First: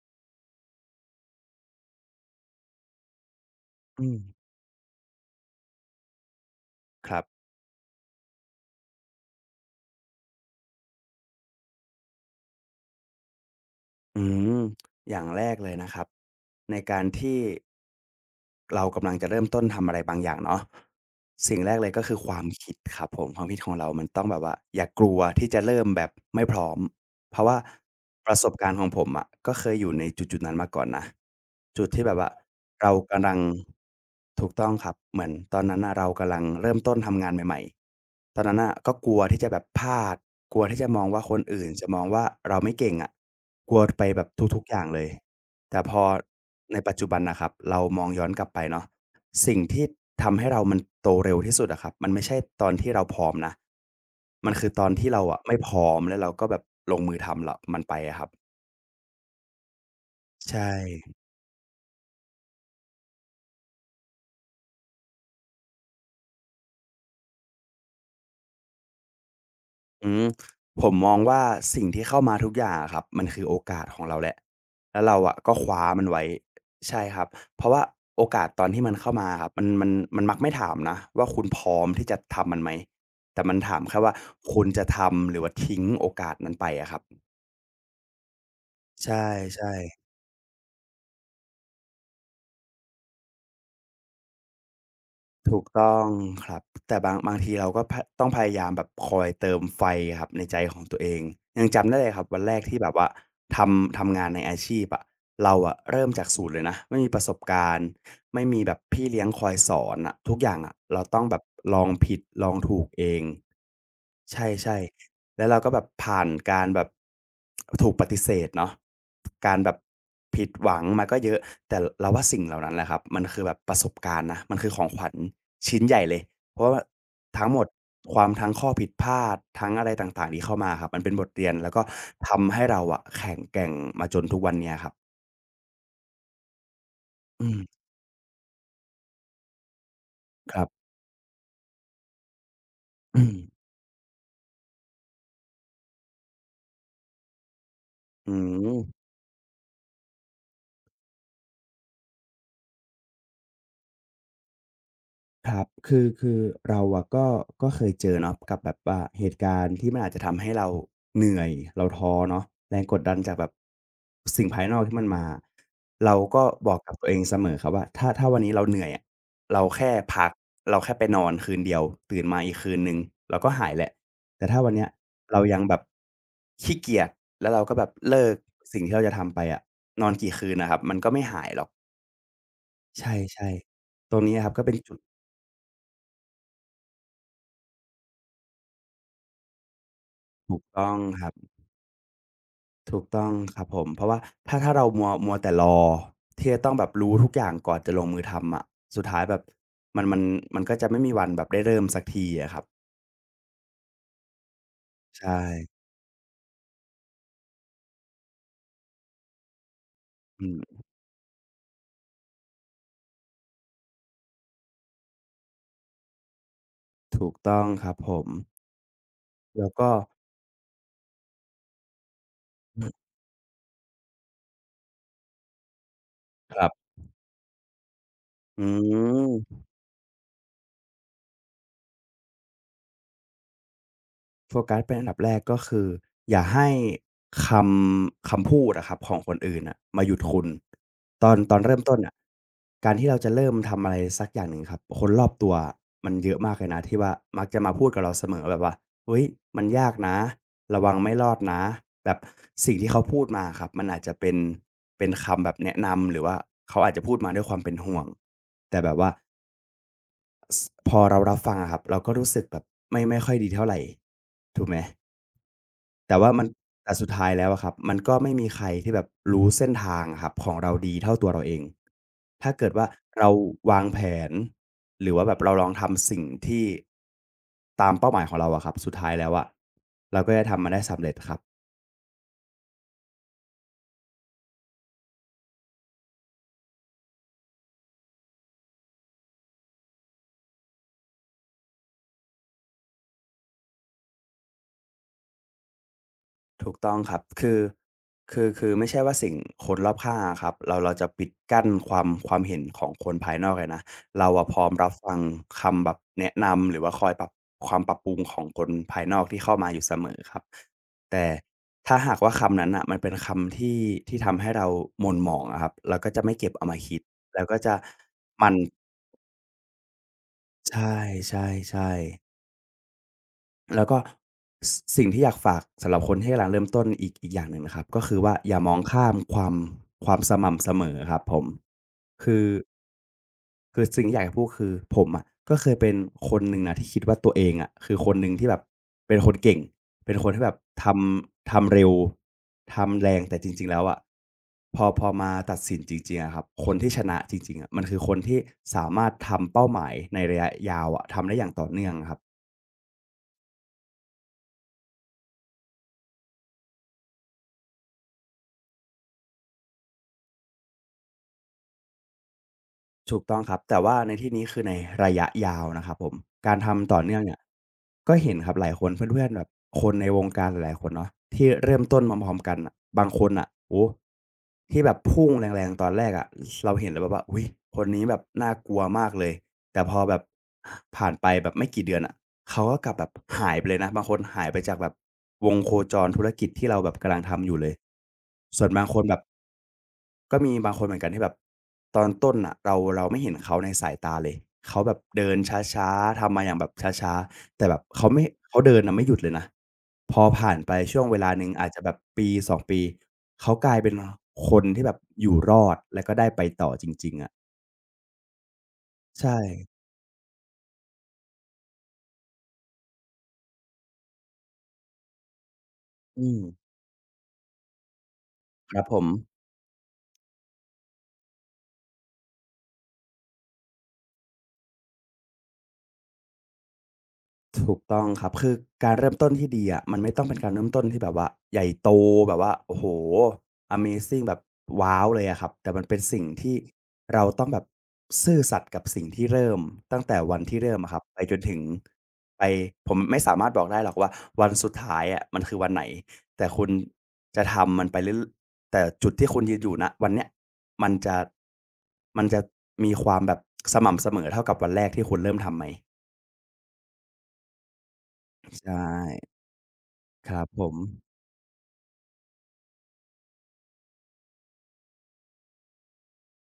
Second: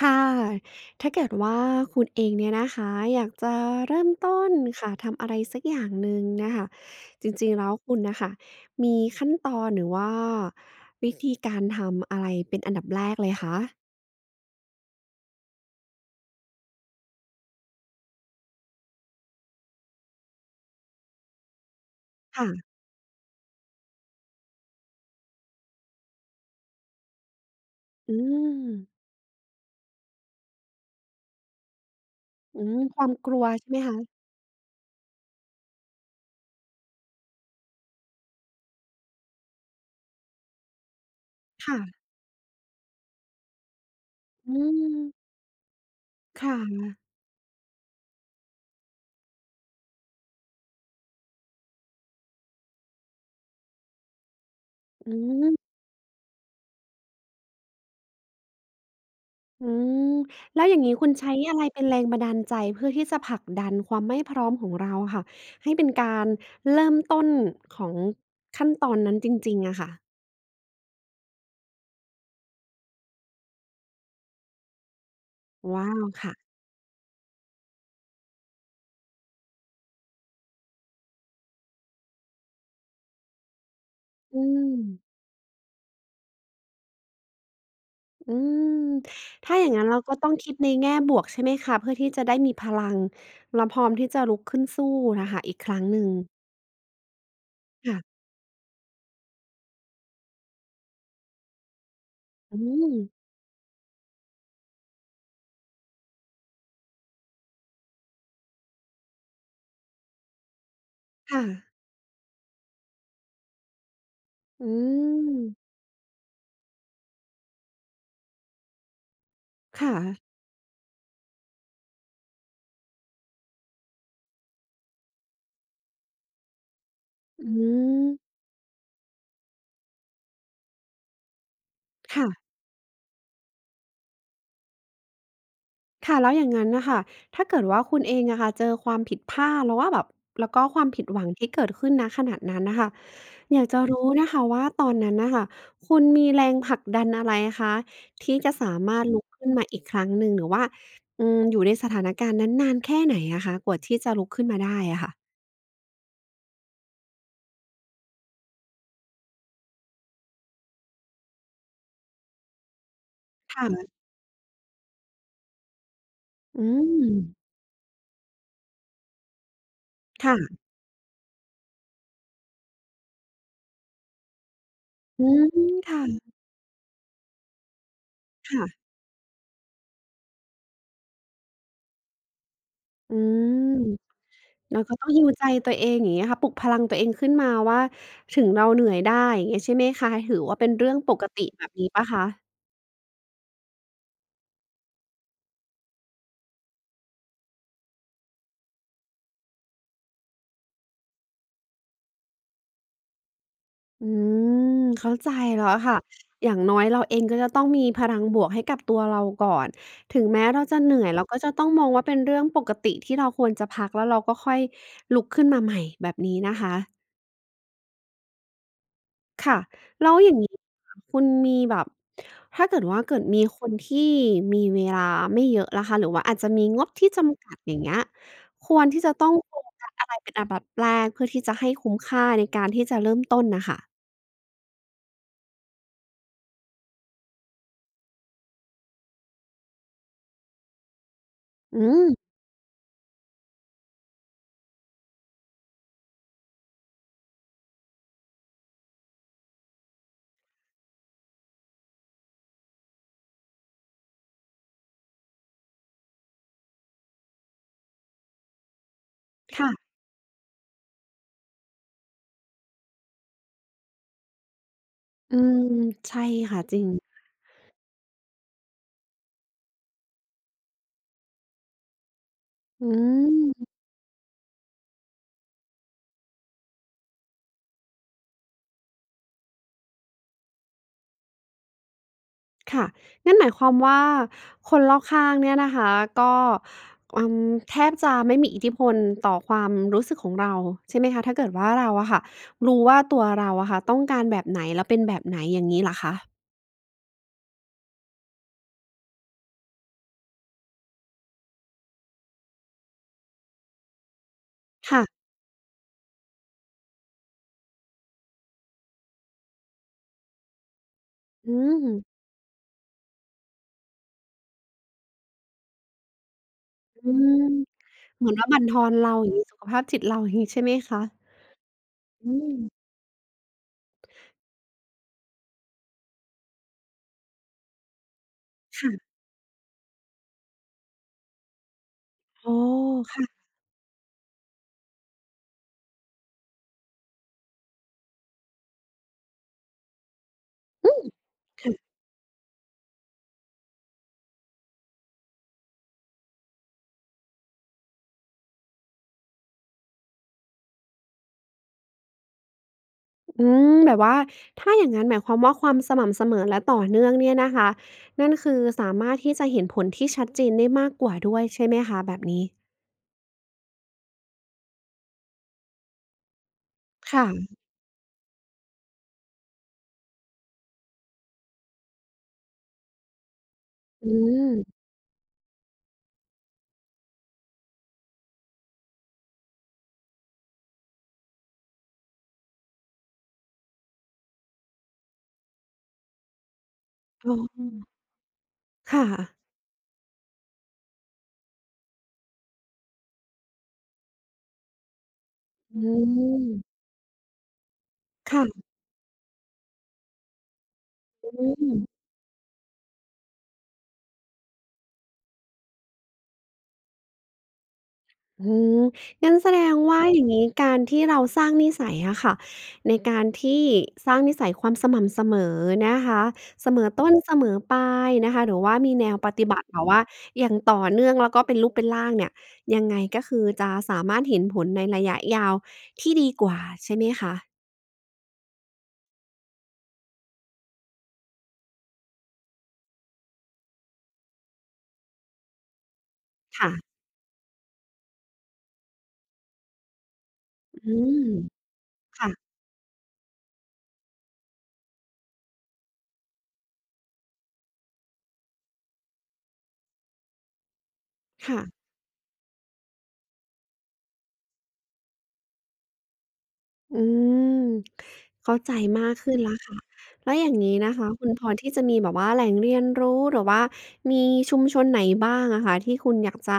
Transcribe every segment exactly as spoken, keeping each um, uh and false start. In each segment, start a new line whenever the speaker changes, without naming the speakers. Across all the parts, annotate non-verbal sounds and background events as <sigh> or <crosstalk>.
ค่ะ ถ้าเกิดว่าคุณเองเนี่ยนะคะ อยากจะเริ่
อื
ม
ม
ต้นค่ะ ทำอะไรสักอย่างหนึ่งนะคะ
ครับ
จริงๆ แล้วคุณน่ะค่ะมีขั้นตอนหรือว่าวิธีการทำอะไรเป็นอันดับแรกเลยคะ
อืมอย่างแรกเลยนะครับในการที่ เรากำลังจะเริ่มต้นทำอะไรบางอย่างเนาะสิ่งแรกเลยก็คือความ
ค่ะ
คิดครับผมความคิดของเรามันต้องแบบว่าอย่ากลัวที่จะเริ่มแบบไม่พร้อมเพราะว่า
อื
ประสบกา
ม
รณ์ของผมอะก็เคยอยู่ในจุดๆนั้นมาก่อนนะจุดที่แบบว่า
อืม
เรา
ความ
กำ
ก
ลัง
ลัวใช่ไหมคะ
ถูกต้องครับเหมือนตอนนั้นน่ะเรากำลังเริ่มต้นทำงานใหม่ๆตอนนั้นน่ะก็กลัวที่จะแบบพลาดกลัวที่จะมองว่าคนอื่นจะมอง
ค่ะ
ว่าเราไม่เก่งอะกลัวไปแบบ
อื
ทุกๆอย่างเลย
ม
แต่พอ
ค
ใน
่ะ
ปัจจุบันนะครับเรามองย้อนกลับไปเนาะสิ่งที่ทำให้เรามันโตเร็วที่สุดอะครับมันไม่ใช่ตอนที่เราพร้อมนะมันคือตอนที่
อื
เราอะ
ม
ไม่พร้อมแล้วเราก็แบบลงมือทำละมันไปอะครับ
อืมแล้ว
ใช่
อย่างนี้คุณใช้อะไรเป็นแรงบันดาลใจเพื่อที่จะผลักดันความไม่พร้อมของเราอะค่ะให้เป็นการเริ่มต้นของขั้นตอนนั้นจริงๆอะค่ะ
อืมผมมองว่าสิ่งที่เข้ามาทุกอย่างอะครับมันคือโอกาสของเราแหละแล้วเราอะก็คว้า
ว้า
มั
ว
นไว้
ค่ะ
ใช่ครับเพราะว่าโอกาสตอนที่มันเข้ามาครับมันมันมันมักไม่ถามนะว่าคุณพร้อมที่จะทำมันไหมแต่มันถามแค่ว่า
อื
คุณ
ม
จะทำหรือว่าทิ้งโอกาสนั้นไปอะครับ
อืม
ใช
ถ้าอย่า
่
งงั้นเรา
ๆ
ก็ต้องคิดในแง่บวกใช่ไหมคะเพื่อที่จะได้มีพลังเราพร้อมที่จะลุกขึ้นสู้น่ะค่ะอีก
ถูก
ครั้ง
ต้
ห
อ
นึ่
ง
ง
ครับแต่บางบางทีเราก็พะ
ค่ะ
ต้องพยายามแบบคอยเติมไฟอะครับในใจของตัวเองยังจำได้เลยครับวันแร
อื
กที่แบบ
ม
ว่าทำทำงานในอาชีพอะเราอะเริ่มจากศูนย์เลยนะไม่มีประสบการณ์ไม่มีแบบพี่เลี้ยงคอยสอนอะทุกอย่างอะเราต้องแบ
ค่ะ
บลองผิดลองถูกเองใช
อื
่ๆ แล้วเราก็
ม
แบบผ่านการแบบถูกปฏิเสธเนาะการแบบ
ค่ะ
ผิดหวังมาก็เยอะแต่เราว่าสิ่งเหล่านั้นแหละครับมันคือแบบประสบการณ์นะมันคือของขวัญชิ้นใหญ่เลยเพราะว่าทั้
อื
งหมด
ม
ความทั้งข้อผิดพลาดทั้งอะไรต่างๆที่เข้ามาครับมันเป็นบทเรียนแล้วก็
ค่ะ
ทำให้เราอะแข็งแกร่งมาจนทุกวันเนี้ยครับ
ค่ะแล้วอย่างงั้นน่ะค่ะ
อื
ถ้าเกิดว่า
ม
คุณเองอะค่ะเจอความผิดพลาดแล้วว่าแบบแล้ว
ค
ก็
รั
ความ
บ
ผิดหวังที่เกิดขึ้นณขณะนั้นน่ะค่ะ
อืม
อยากจะรู้นะคะว่าตอนนั้นน่ะค่ะคุณมีแรงผลักดันอะไรคะ
อื
ที่จะสา
ม
มารถลุกขึ้นมาอีกครั้งหนึ่งหรือว่าอืมอยู่ในสถานการณ์นั้นนานแค่ไหนอะคะกว่าที่จะลุกขึ้นมาได้อะค่ะ
ครับคือคือเราอะก็ก็เคยเจอเนาะกับแบบว่าเหตุการณ์ที่มันอาจจะทำให้เราเหนื่อยเราท้อเนาะแรงกดดันจากแบบ
ค่ะ
สิ่งภายนอกที่มันมาเราก็
อื
บอกกับตั
ม
วเองเสมอครับว่าถ้าถ้าวันนี้เราเหนื่อยอะเราแค่พัก
ค่ะ
เราแค่ไปนอนคืนเดียวตื่นมาอีกคืนหนึ่งเราก็หายแหละแต่ถ้าวันเนี้ย
อื
เรา
ม
ยังแบบ
ค่ะ
ขี้เกียจแล้วเราก็แบบเลิกสิ่ง
ค่ะ
ที่เราจะทำไปอะนอนกี่คืนน่ะครับมันก็ไม่หายหรอกใช
อื
่
ม
ๆตรงนี้อะครับก็เป็น
เราก็
จุด
ต้อง heal ใจตัวเองอย่างเงี้ยค่ะปลุกพลังตัวเองขึ้นมาว่าถึงเราเหนื่อยได้อย่างเงี้ยใช่ไหมคะถือว่า
ถูก
เป็นเรื่
ต้อ
อ
ง
งป
ค
ก
รับ
ติแบบนี้เปล่าคะ
ถูกต้องครับผมเพราะว่าถ้าถ้าเรามัวมัวแต่รอที่จะต้องแบบรู้ทุกอย่างก่อนจะลงมือทำอะสุดท้ายแบบมันมันมันก็จะไม่มีวันแบบได้เริ่มสักทีอะครับ
อืมเข้าใจ
ใช่
แล้วค่ะ อย่างน้อยเราเองก็จะต้องมีพลังบวกให้กับตัวเราก่อน ถึงแม้
อื
เราจะ
ม
เหนื่อยเราก็จะต้องมองว่าเป็นเรื่องปกติที่เราควรจะพักแล้วเราก็ค่อยลุกขึ้นมาใหม่แบบนี้นะคะ
ถูกต้องครับผม
ค่ะ
แล้วก็
แล้วอย่างนี้ค่ะคุณมีแบบถ้าเกิ
อื
ดว่า
ม
เกิดมีคนที่มีเวลาไม่เยอะล่ะคะหรือว่าอาจจะ
ค
มี
รั
งบ
บ
ที่จำกัดอย่างเงี้ย
อื
ควรที่จะต้องโฟ
ม
กัสอะไรเป็นอันดับแรกเพื่อที่จะให้คุ้มค่าในการที่จะเริ่มต้นน่ะค่ะ
โฟกัสเป็นอันดับแรกก็คืออย่าให้คำคำพูดอะครับของคนอื่นอ่ะมาหยุดคุณตอนตอนเริ่ม
อื
ต้นอ่ะ
ม
การที่เราจะเริ่มทำอะไรสักอย่างหนึ่งครับคนรอบตัวมันเยอะมากเลยนะที่ว่ามักจะมาพูดกับเราเสมอแบบว่าเฮ้ยมันยากนะระวังไม่รอดนะแบบสิ่งที่เขาพูดมาครับมันอาจจะเป็นเป็นคำแบบแนะนำหรือว่าเขาอาจจะพูดมาด้วยความเป็นห่วงแต่แบบว่า
ค่ะ
สพอเรารับฟังอะครับเราก็รู้สึกแบบไม่ไม่ค่อยดีเท่าไรถูกไหม
อืม
แต่
ใช่
ว่ามัน
ค่ะจริง
แต่สุดท้ายแล้วอะครับมันก็ไม่มีใครที่แบบรู้เส้นทางอะครับของเราดีเท่าตัวเราเองถ้าเกิดว่า
อื
เรา
ม
วางแผนหรือว่าแบบเราลองทำสิ่งที่ตามเป้าหมายของเราอะครับสุดท้ายแล้วอะเราก็จะทำมันได้สำเร็จครับ
ค่ะ นั่นหมายความว่าคนรอบข้างเนี่ยนะคะก็อืมแทบจะไม่มีอิทธิพลต่อความรู้สึกของเราใช่ไหมคะถ้าเกิดว่าเราอะค่ะรู้ว่าตัวเราอะค่ะต้องการแบบไหนแล้วเป็นแบบไหนอย่างงี้เหรอคะ
ถูกต้องครับคือคือคือไม่ใช่ว่าสิ่งคนรอบข้างอะครับเราเราจะปิดกั้นความความเห็นของคนภายนอกเลยนะเราอะพร้อมรับ
ค่ะ
ฟังคำแบบแนะนำหรือว่าคอยปรับความปรับปรุงของคนภายนอกที่เข้ามาอยู่เสมอครับแต่
อืม
ถ้าหากว่าคำนั้นน่ะมันเป็นคำที่ที่ทำให้เราหม่นหมองอะครับเราก็จะไม่เก็บเอามาคิด
อืม
แล้วก็จะ
เหมือน
ห
ว่า
มั่น
บั่นทอนเราอย่างงี้สุขภาพจิตเราอย่างงี้ใช่ไหม
ใช
คะ
่ๆๆ
อืม
แล้วก็สสิ่งที่อยากฝากสำหรับคนที่กำลังเริ่มต้นอีกอีกอย่างหนึ่งนะครับก็คือว่าอย่ามองข้า
ค่ะ
มความความสม่ำเสมอครับผมคือ
อ๋อค่ะ
คือสิ่งที่อยากจะพูดคือผมอะก็เคยเป็นคนหนึ่งนะที่คิดว่าตัวเองอะคือคนหนึ่งที่แบบเป็นคนเก่งเป็นคนที่แบบท
อืม
ำทำเร็
ค่ะ
วทำแรงแต่จริงๆแล้วอะพอพอมาตัดสินจริงๆอะครับคนที่ชนะจริงๆอะมันคือคนที่สามารถทำเป้าหมายในระยะยาวอะทำได้อย่างต่อเนื่องอะครับ
อืมแบบว่าถ้าอย่างนั้นหมายความว่าความสม่ำเสมอและต่อเนื่องเนี่ยนะคะนั่นคือสามารถที่จะเห็นผลที่ชัดเจนได้มากกว่าด้วยใช่ไหมคะแบบนี้
ถูกต้องครับแต่ว่าในที่นี้คือในระยะยาวนะครับผมการทำต่อเนื่องเนี่ย
ค่ะ
ก็เห็นครับหลายคนเพื่อนๆแบบคนในวงการหลายๆคนเนาะที่เริ่มต้นมาพร้อมๆกันน่ะบางคนน่ะโอ้โฮ
อืม
ที่แบบพุ่งแรงๆตอนแรกอะเราเห็นแล้วแบบว่าอุ๊ยคนนี้แบบน่ากลัวมากเลยแต่พอแบบผ่านไปแบบไม่กี่เดือนอะเขาก็กลับแบบหายไปเลยนะบางคนหายไปจากแบบวงโคจรธุรกิจที่เราแบบกำลัง
อ๋
ทำอยู่เลย
อ
ส่วนบางคน
ค่ะ
แบบ ก็มีบางคนเหมือนกันที่แบบตอนต้นน่ะเราเราไม่เห็นเขาในสายตาเลยเขาแบบเดิน
อื
ช้าๆทำ
ม
มาอย่างแบบช้าๆแต่แบบเขาไม่เขา
ค่ะ
เดินน่ะไม่หยุดเลยนะพอผ่านไปช่วงเว
อื
ลาหนึ่งอาจ
ม
จะแบบปสอสองปีเขากลายเป็นคนที่แบบอยู่รอดแล้วก็ได้ไปต่อจริงๆอะ
อืมงั้น
ใช่
แสดงว่าครับอย่างนี้การที่เราสร้างนิสัยอะค่ะในการที่สร้างนิสัยความสม่ำเสมอนะคะ
อืม
เสมอต้นเสมอปลายนะคะหรือ
ค
ว่า
รับ
มี
ผ
แน
ม
วปฏิบัติแบบว่าอย่างต่อเนื่องแล้วก็เป็นรูปเป็นร่างเนี่ยยังไงก็คือจะสามารถเห็นผลในระยะยาวที่ดีกว่าใช่ไหมคะ
ถูกต้องครับคือการเริ่มต้นที่ดีอะมันไม่ต้องเป็นการเริ่มต้นที่แบบว่าใหญ่โตแบบว่าโอ้โฮอเมซิงแบบว้าวเลยอะครับแต่มันเป็นสิ่งที่
ค่ะ
เราต้องแบบซื่อสัตย์กับสิ่งที่เริ่มตั้งแต่วันที่เริ่ม
อื
อะครับไป
ม
จนถึงไป
ค่ะ
ผมไม่สามารถบอกได้หรอกว่าวันสุดท้ายอะมันคือวันไหนแต่คุณจะทำมันไปเรื่อยๆแต่จุดที่คุณยืนอยู่ณวันเนี้ยมันจะ
ค่ะ
มันจะมีความแบบสม่ำเสมอเท่ากับวันแรกที่คุณเริ่มทำไหม
อืมเข้าใจ
ใช่
มากขึ้นแล้วค่ะ
ค
แล้ว
รั
อ
บ
ย่าง
ผม
นี้นะคะคุณพอที่จะมีแบบว่าแหล่งเรียนรู้หรือว่ามีชุมชนไหนบ้างอะคะที่คุณอยากจะ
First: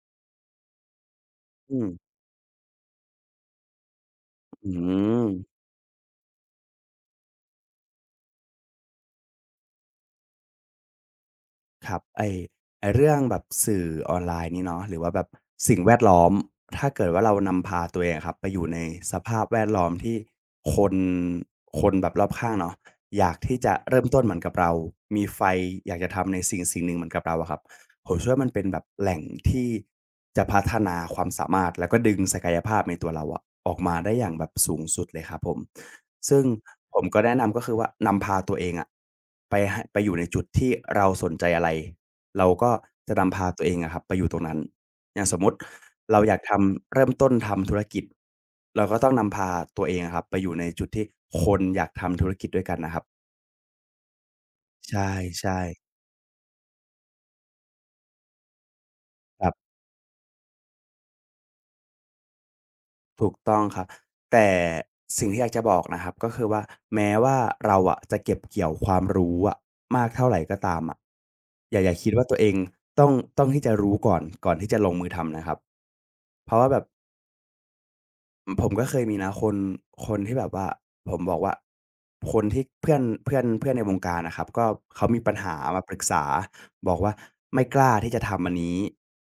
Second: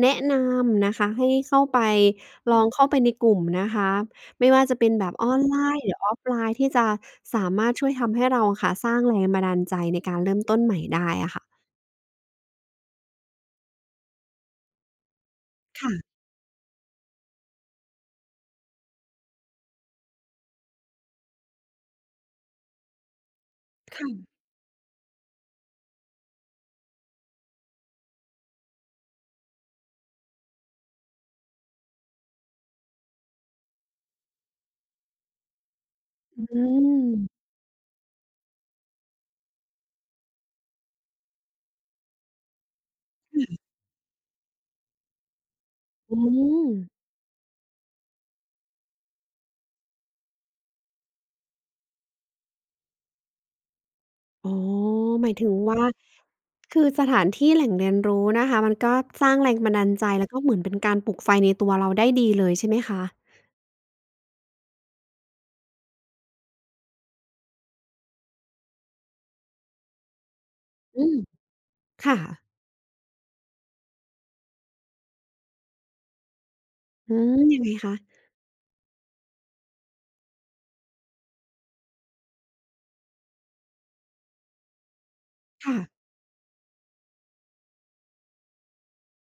แนะนำนะคะให้เข้า
อื
ไป
ม
ลองเข้าไปในกลุ่มนะคะไม่ว่า
อื
จะเป็นแบบอ
ม
อนไลน์หรือออฟไลน์ที่จะสามารถช่วยทำให้เราอะค่ะสร้างแรงบันดาลใจในการเริ่มต้นใหม่ได้อะค่ะ
ครับไอ้ไอ้เรื่องแบบสื่อออนไลน์นี่เนาะหรือว่าแบบสิ่งแวด
ค่ะ
ล้อมถ้าเกิดว่าเรานำพาตัวเองอะครับไปอยู่ในสภาพแวดล้อมที่คนคนแบบรอบข้างเนาะอยากที่จะเริ่มต้นเหมือนกับเรามีไฟอยากจะทำในสิ่งสิ่งหนึ่งเหมือนกับเราอะครับผมเชื่อว่ามันเป็นแบบแหล่งที่จะพัฒนาความสามารถแล้วก็ดึงศักยภาพในตัวเราอะออกมาได้อย่างแบบสูงสุดเลยครับผม ซึ่
อื
งผมก็แนะ
ม
นำก็คือว่านำพาตัวเองอะไปให้ไปอยู่ในจุดที่เราสนใจอะไรเราก็จะนำพาตัวเองอะครับไปอยู่ตรงนั้นอย่างสมมุติ
อื
เราอยากท
ม
ำเริ่มต้นทำธุรกิจเราก็ต้องนำพาตัวเองอะครับไปอยู่ในจุดที่คนอยากทำธุรกิจด้วยกันนะครับ
อ๋อ
ใช่
หมายถึง
ใช่
ว่าคือสถานที่แหล่งเรียนรู้นะคะมันก็สร้าง
ค
แร
รั
งบัน
บ
ดาลใจแล้วก็เหมือนเป็นการปลุกไฟในตัวเราได้ดีเลยใช่ไหมคะ
ถูกต้องครับแต่สิ่งที่อยากจะบอกนะครับก็คือว่าแม้ว่าเราอะจะเก็บเกี่ยวความรู้อะมากเท่าไรก็ตามอะ
อืม
อย่าอย่าคิด
ค่ะ
ว่าตัวเองต้องต้องที่จะรู้ก่อนก่อนที่จะลงมือทำนะครับเพราะว่าแบบ
อืมยังไงคะ
ผมก็เคยมีนะคนคนที่แบบว่าผมบอกว่าคนที่เพื่อนเพื่อนเพื่อนในวงการอะครับก็เขามีปัญหา
ค่ะ
มาปรึกษาบอกว่าไม่กล้าที่จะทำอันนี้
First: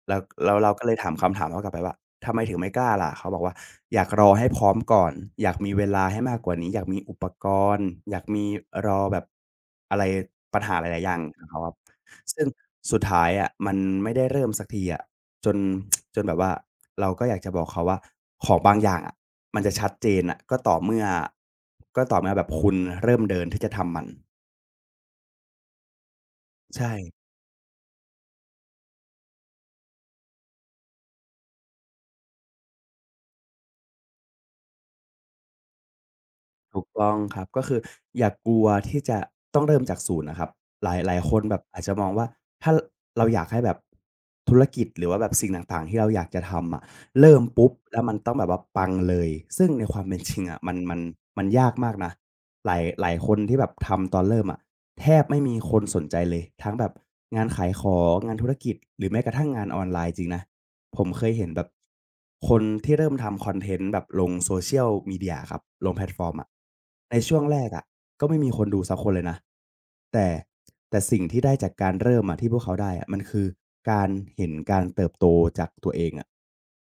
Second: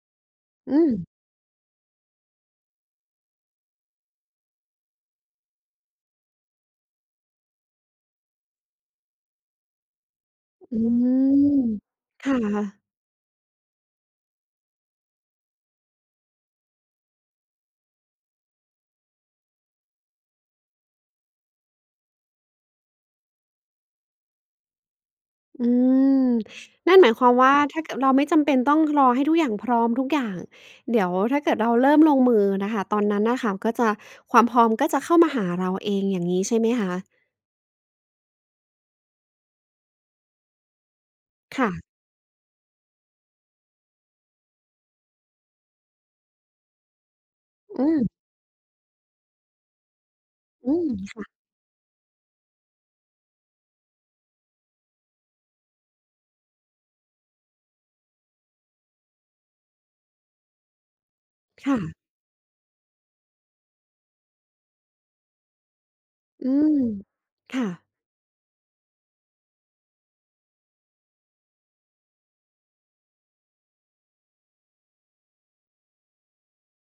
แล้วแล้วเรา
อื
ก็
ม
เลยถามคำถามเขากลับไปว่าทำไมถึงไม่กล้าล่ะเขาบอกว่าอยากรอให้พร้อมก่อนอยากมีเวลาให้มากกว่านี้อยากมีอุปกรณ์อยากมีรอแบบอะไรปัญหา
อื
หลายๆอย่างของเขาครับ
มค่ะ
ซึ่งสุดท้ายอะมันไม่ได้เริ่มสักทีอะ จน <tsk> จนแบบว่าเราก็อยากจะบอกเขาว่าของบางอย่างอะมันจะชัดเจนอ่ะก็ต่อเมื่อ ก็ต่อเมื่อแบบคุณเริ่มเดินที่จะทำมัน
อืม
ใช่
นั่นหมายความว่าถ้าเกิดเราไม่จำเป็นต้องรอให้ทุกอย่างพร้อมทุกอย่างเดี๋ยวถ้าเกิดเราเริ่มลงมือน่ะค่ะตอนนั้นน่ะค่ะก็จะความพร้อมก็จะเข้ามาหาเราเองอย่างงี้ใช่ไหม
ถูก
คะ
ต้องครับก็คืออย่ากลัวที่จะต้องเริ่มจากศูนย์นะครับหลายหลายคนแบบอาจจะ
ค่ะ
มองว่าถ้าเราอยากให้แบบธุรกิจหรือว่าแบบสิ่งต่างๆที่เราอยากจะทำอะเริ่มปุ๊บ
อื
แล้
ม
วมันต้องแบบว่าปังเลยซึ่งในความเป็นจริงอะมั
อื
น
ม
มันมันยากมากนะหลายหลายคนที่แบบทำตอนเริ่มอะแทบไม่มีคนสนใจเลยทั้งแบบงานขายของงานธุรกิจหรือแม้กระทั่งงานออนไลน์จริงนะ ผมเคยเห็นแบบ
ค่ะ
คนที่เริ่มทำคอนเทนต์แบบลง Social Media ครับลงแพลตฟอร์ม
อื
อะ
ม
ในช่วงแร
ค่ะ
กอะก็ไม่มีคนดูสักคนเลยนะแต่แต่สิ่งที่ได้จากการเริ่มอะที่พวกเขาได้อะมันคือการเห็นการเติบโตจากตัวเองอะ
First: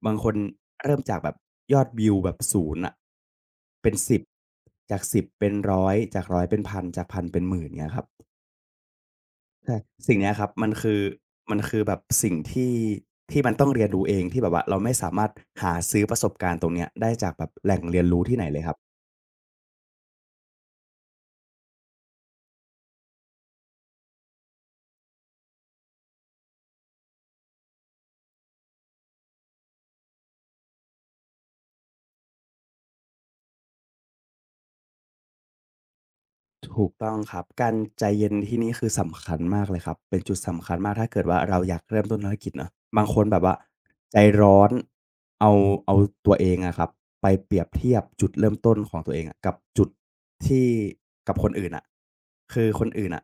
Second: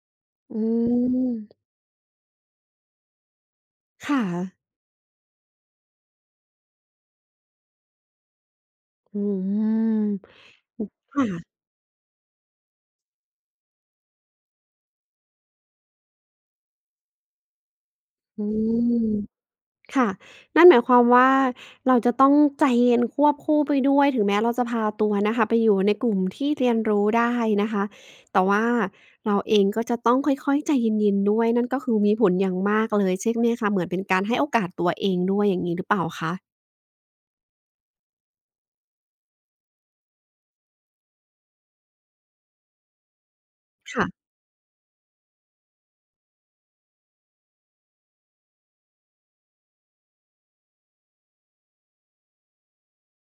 บางคน
อื
เริ่มจากแบบ
ม
ยอดวิวแบบศูนย์อะเป็นสิบ
ค่ะ
จากสิบเป็นร้อยจากร้อยเป็นพันจากพันเป็นหมื่นเงี้ยครับ
อื
ใช่
ม
สิ่งเนี้ยครับมันคือมัน
ค่ะ
คือแบบสิ่งที่ที่มันต้องเรียนรู้เองที่แบบว่าเราไม่สามารถหาซื้อประสบการณ์ตรงเนี้ยได้จากแบบแหล่งเรียนรู้ที่ไห
อื
นเลยครับ
มค่ะนั่นหมายความว่าเราจะต้องใจเย็นควบคู่ไปด้วยถึงแม้เราจะพาตัวนะคะไปอยู่ในกลุ่มที่เรียนรู้ได้นะคะแต่ว่าเราเองก็จะต้องค่อยๆใจเย็นๆด้วยนั่นก็คือมีผลอย่างมากเลยใช่ไหมคะเหมือนเป็นการให้โอกาสตัวเองด้วยอย่างงี้หรือเปล่าคะ
ถูกต้องครับการใจเย็นที่นี่คือสำคัญมากเลยครับเป็นจุดสำคัญมากถ้าเกิดว่าเราอยากเริ่มต้นธุรกิจเนาะบางคนแบบว่า
ค่ะ
ใจร้อนเอาเอาตัวเองอะครับไปเปรียบเทียบจุดเริ่มต้นของตัวเองอะกับจุดที่กับคนอื่นอะคือคนอื่นอะ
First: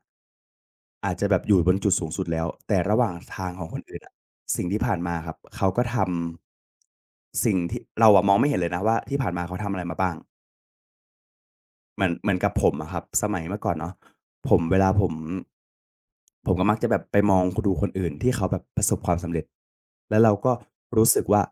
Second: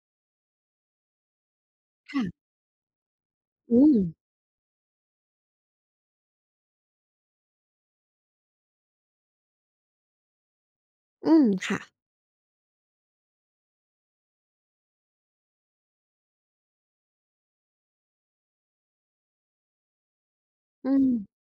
อาจจะแบบอยู่บนจุดสูงสุดแล้ว
ค่ะ
แต่ระหว่างทางของค
อื
น
ม
อื่นอะสิ่งที่ผ่านมาครับเขาก็ทำสิ่งที่เราอะมองไม่เห็นเลยนะว่าที่ผ่านมาเขาทำอะไรมาบ้าง
อืมค่ะ
เหมือนเหมือนกับผมอะครับสมัยเมื่อก่อนเนาะผมเวลาผมผมก็มักจะแบบไปมองคดูคนอื่นที่เขาแบบประสบความสำเร็จแล้วเราก็
อืม
รู้สึกว่า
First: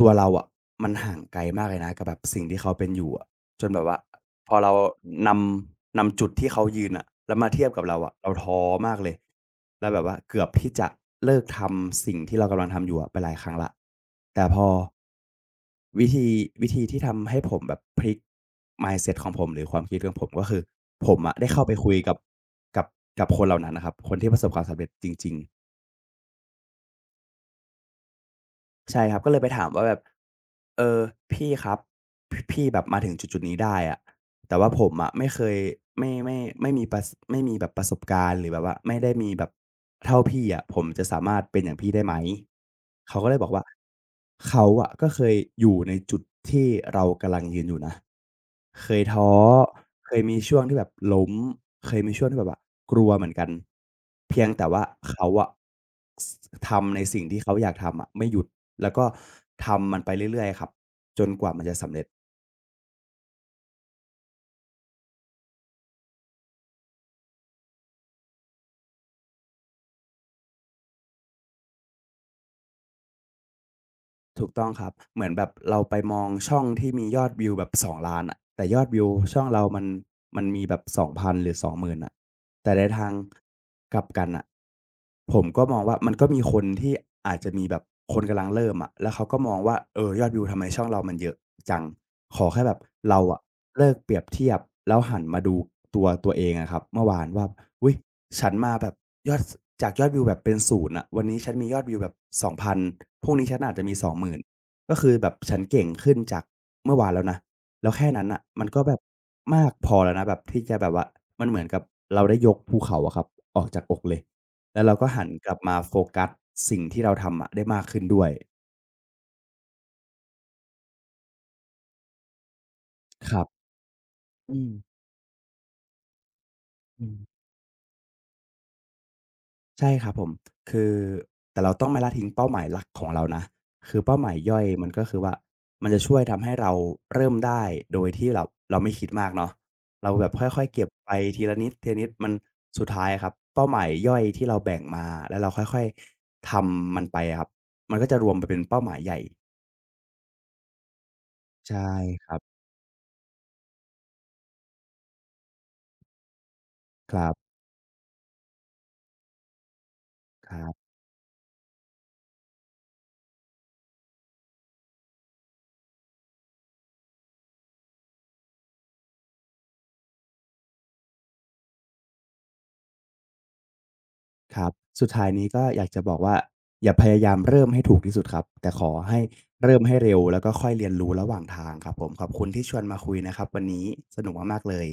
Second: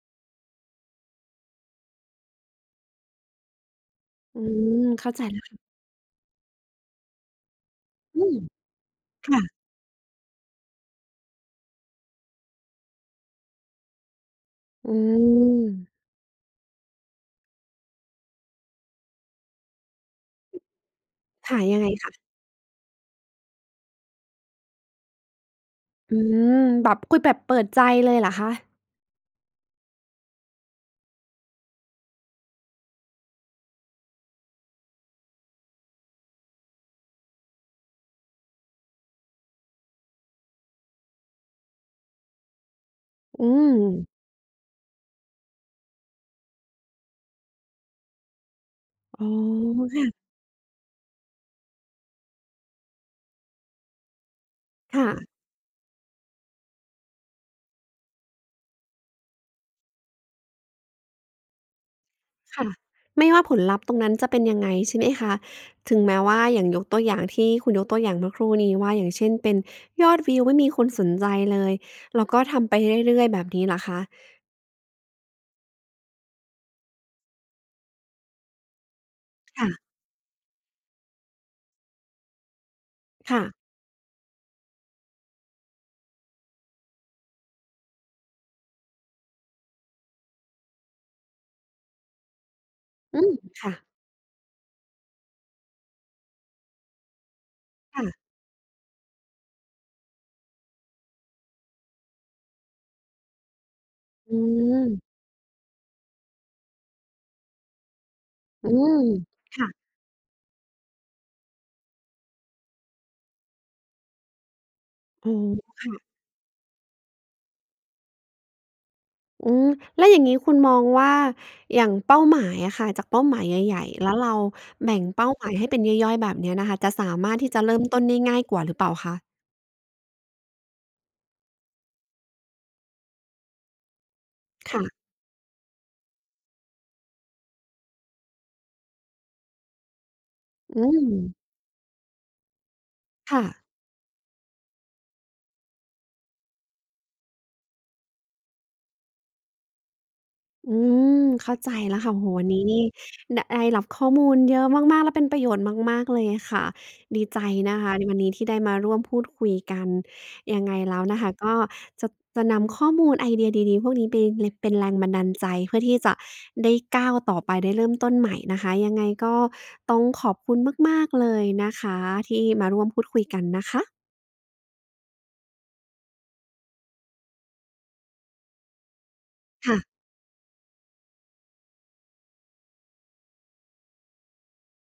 ตัวเราอะมันห่างไกลมากเลยนะกับแบบสิ่งที่เขาเป็นอยู่อะจนแบบว่า
อื
พอเรา
มเข้าใจ
น
แล้ว
ำนำจุดที่เขายืนอะแล้วมาเทียบกับเราอะ
อื
เรา
ม
ท้อมากเลย
ค่ะ
แล้วแบบว่าเกือบที่จะเลิกทำสิ่งที่เรากำลังทำอยู่อะไปหลายครั้งละแต่พอ
อืม
วิธีวิธีที่ทำให้ผมแบบพลิก mindset ของผมหรือความคิดของผมก็คือผมอะได้
ค่ะ
เข้าไป
ยังไง
คุยกับ
คะ
กับกับคนเหล่านั้นน่ะครับคนที่ประสบความสำเร็จจริง
อืมแบบคุยแบบเปิดใจเลยเหรอคะ
ๆใช่ครับก็เลยไปถามว่าแบบเออพี่ครับพพี่แบบมาถึงจุดๆนี้ได้อะ แต่ว่าผมอะไม่เคยไม่ไม่ไม่มีประสไม่มีแบบประสบการณ์หรือแบบว่าไม่ได้มีแบบเท่าพี่อะผมจะสามารถเป็นอย่างพี่ได้ไหมเขาก็เลยบอ
อื
กว่า
ม
เขาอะก็เคยอยู่ในจุดที่เรากำลังยืนอยู่นะเคย
อ๋
ท้อ
อ
เคยมีช่วงที่แบบล้มเคยมีช่วงที่แบบว่ากลัวเหมือนกันเพียงแต่ว่า
ค่ะ
เขาอะสทำในสิ่งที่เขาอยากทำอะไม่หยุดแล้วก็ทำมันไปเรื่อยๆครับจนกว่ามันจะสำเร็จ
ค่ะค่ะไม่ว่าผลลัพธ์ตรงนั้นจะเป็นยังไงใช่ไหมคะถึงแม้ว่าอย่างยกตัวอย่างที่คุณยกตัวอย่างเมื่อครู่นี้ว่าอย่างเช่นเป็นยอดวิวไม่มีคนสนใจเลยแล้วก็ทำไปเรื่อยๆแบบนี้เหรอคะ
ถูกต้องครับเหมือนแบบเราไปมองช่องที่มียอดวิวแบบสองล้านอะแต่ยอดวิวช่องเรา
ค่ะ
มันมันมีแบบสองพันหรือสอง ศูนย์ ศูนย์ ศูนย์นอะแต่ในทาง
ค่ะ
กลับกันน่ะผมก็มองว่ามันก็มีคนที่อาจจะมีแบบคนกำลังเริ่มอะแล้วเขาก็มองว่าเออยอดวิวทำไมช่องเรามันเยอะจังขอแค่แบบ
อื
เรา
ม
อะ
ค่ะ
เลิกเปรียบเทียบแล้วหันมาดูตัวตัวเองอะครับเมื่อวานว่าอุ๊ย
ค่ะ
ฉันมาแบบ ยอดสจากยอดวิวแบบเป็นศูนย์อะวันนี้ฉันมียอดวิวแบบสองศูนย์ ศูนย์ ศูนย์พรุ่งนี้ฉันอาจจะมี
อื
สองหมื่นก็คือ
ม
แบบฉันเก่งขึ้นจากเมื่อวานแล้วนะแล้วแค่นั้นน่ะมัน
อื
ก็แบบ
ม
มา
ค่ะ
กพอแล้วนะแบบที่จะแบบว่ามันเหมือนกับเราได้ยกภูเขาอะครับออกจากอกเลยแล้วเราก็หัน
อ๋อ
กลับมาโฟ
ค่ะ
กัสสิ่งที่เราทำอะได้มากขึ้นด้วย
อืมแล้วอย่างงี้คุณมองว่าอย่างเป้าหมายอะค่ะจากเป้า
ค
หมา
รั
ย
บ
ใหญ่ๆแล้วเรา
อืม
แบ่งเป้าหมายให้เป็นย่อยๆแบบเนี้ยนะคะจะ
อื
สามารถ
ม
ที่จะเริ่มต้นได้ง่ายกว่าหรือเปล่าคะ
ใช่ครับผมคือแต่เราต้องไม่ละทิ้งเป้าหมายหลักของเรานะคือเป้าหมายย่อยมันก็
ค่ะ
คือว่ามันจะช่วยทำให้เราเริ่มได้โดยที่เราเราไม่คิดมากเนาะเราแบบค่อยๆ
อื
เก็บ
ม
ไปทีละนิดทีละนิดมันสุดท้ายอะครับ
ค่ะ
เป้าหมายย่อยที่เราแบ่งมาแล้วเราค่อยๆทำมันไปอะครับมันก็จะรวมไปเป็นเป้าหมายใหญ่
อืมเข้าใจ
ใช่
แล้วค่ะ
ค
โห
รับ
วันนี้นี่ไดได้รับข้อมูลเยอะมากๆและเป็นประโยชน์มากๆเลยค่ะ
ค
ดี
รั
ใจ
บ
นะคะในวันนี้ที่ได้มาร่วมพูดคุยกัน
ค
ยั
รั
งไง
บ
แล้วนะคะก็จะจะนำข้อมูลไอเดียดีๆพวกนี้ไปลเป็นแรงบันดาลใจเพื่อที่จะได้ก้าวต่อไปได้เริ่มต้นใหม่นะคะยังไงก็ต้องขอบคุณมากๆเลยนะคะที่มาร่วมพูดคุยกันนะคะ
ครับสุดท้ายนี้ก็อยากจะบอกว่าอย่าพยายามเริ่มให้ถูกที่สุดครับแต่ขอให้
ค่ะ
เริ่มให้เร็วแล้วก็ค่อยเรียนรู้ระหว่างทางครับผมขอบคุณที่ชวนมาคุยนะครับวันนี้สนุกมากๆเลย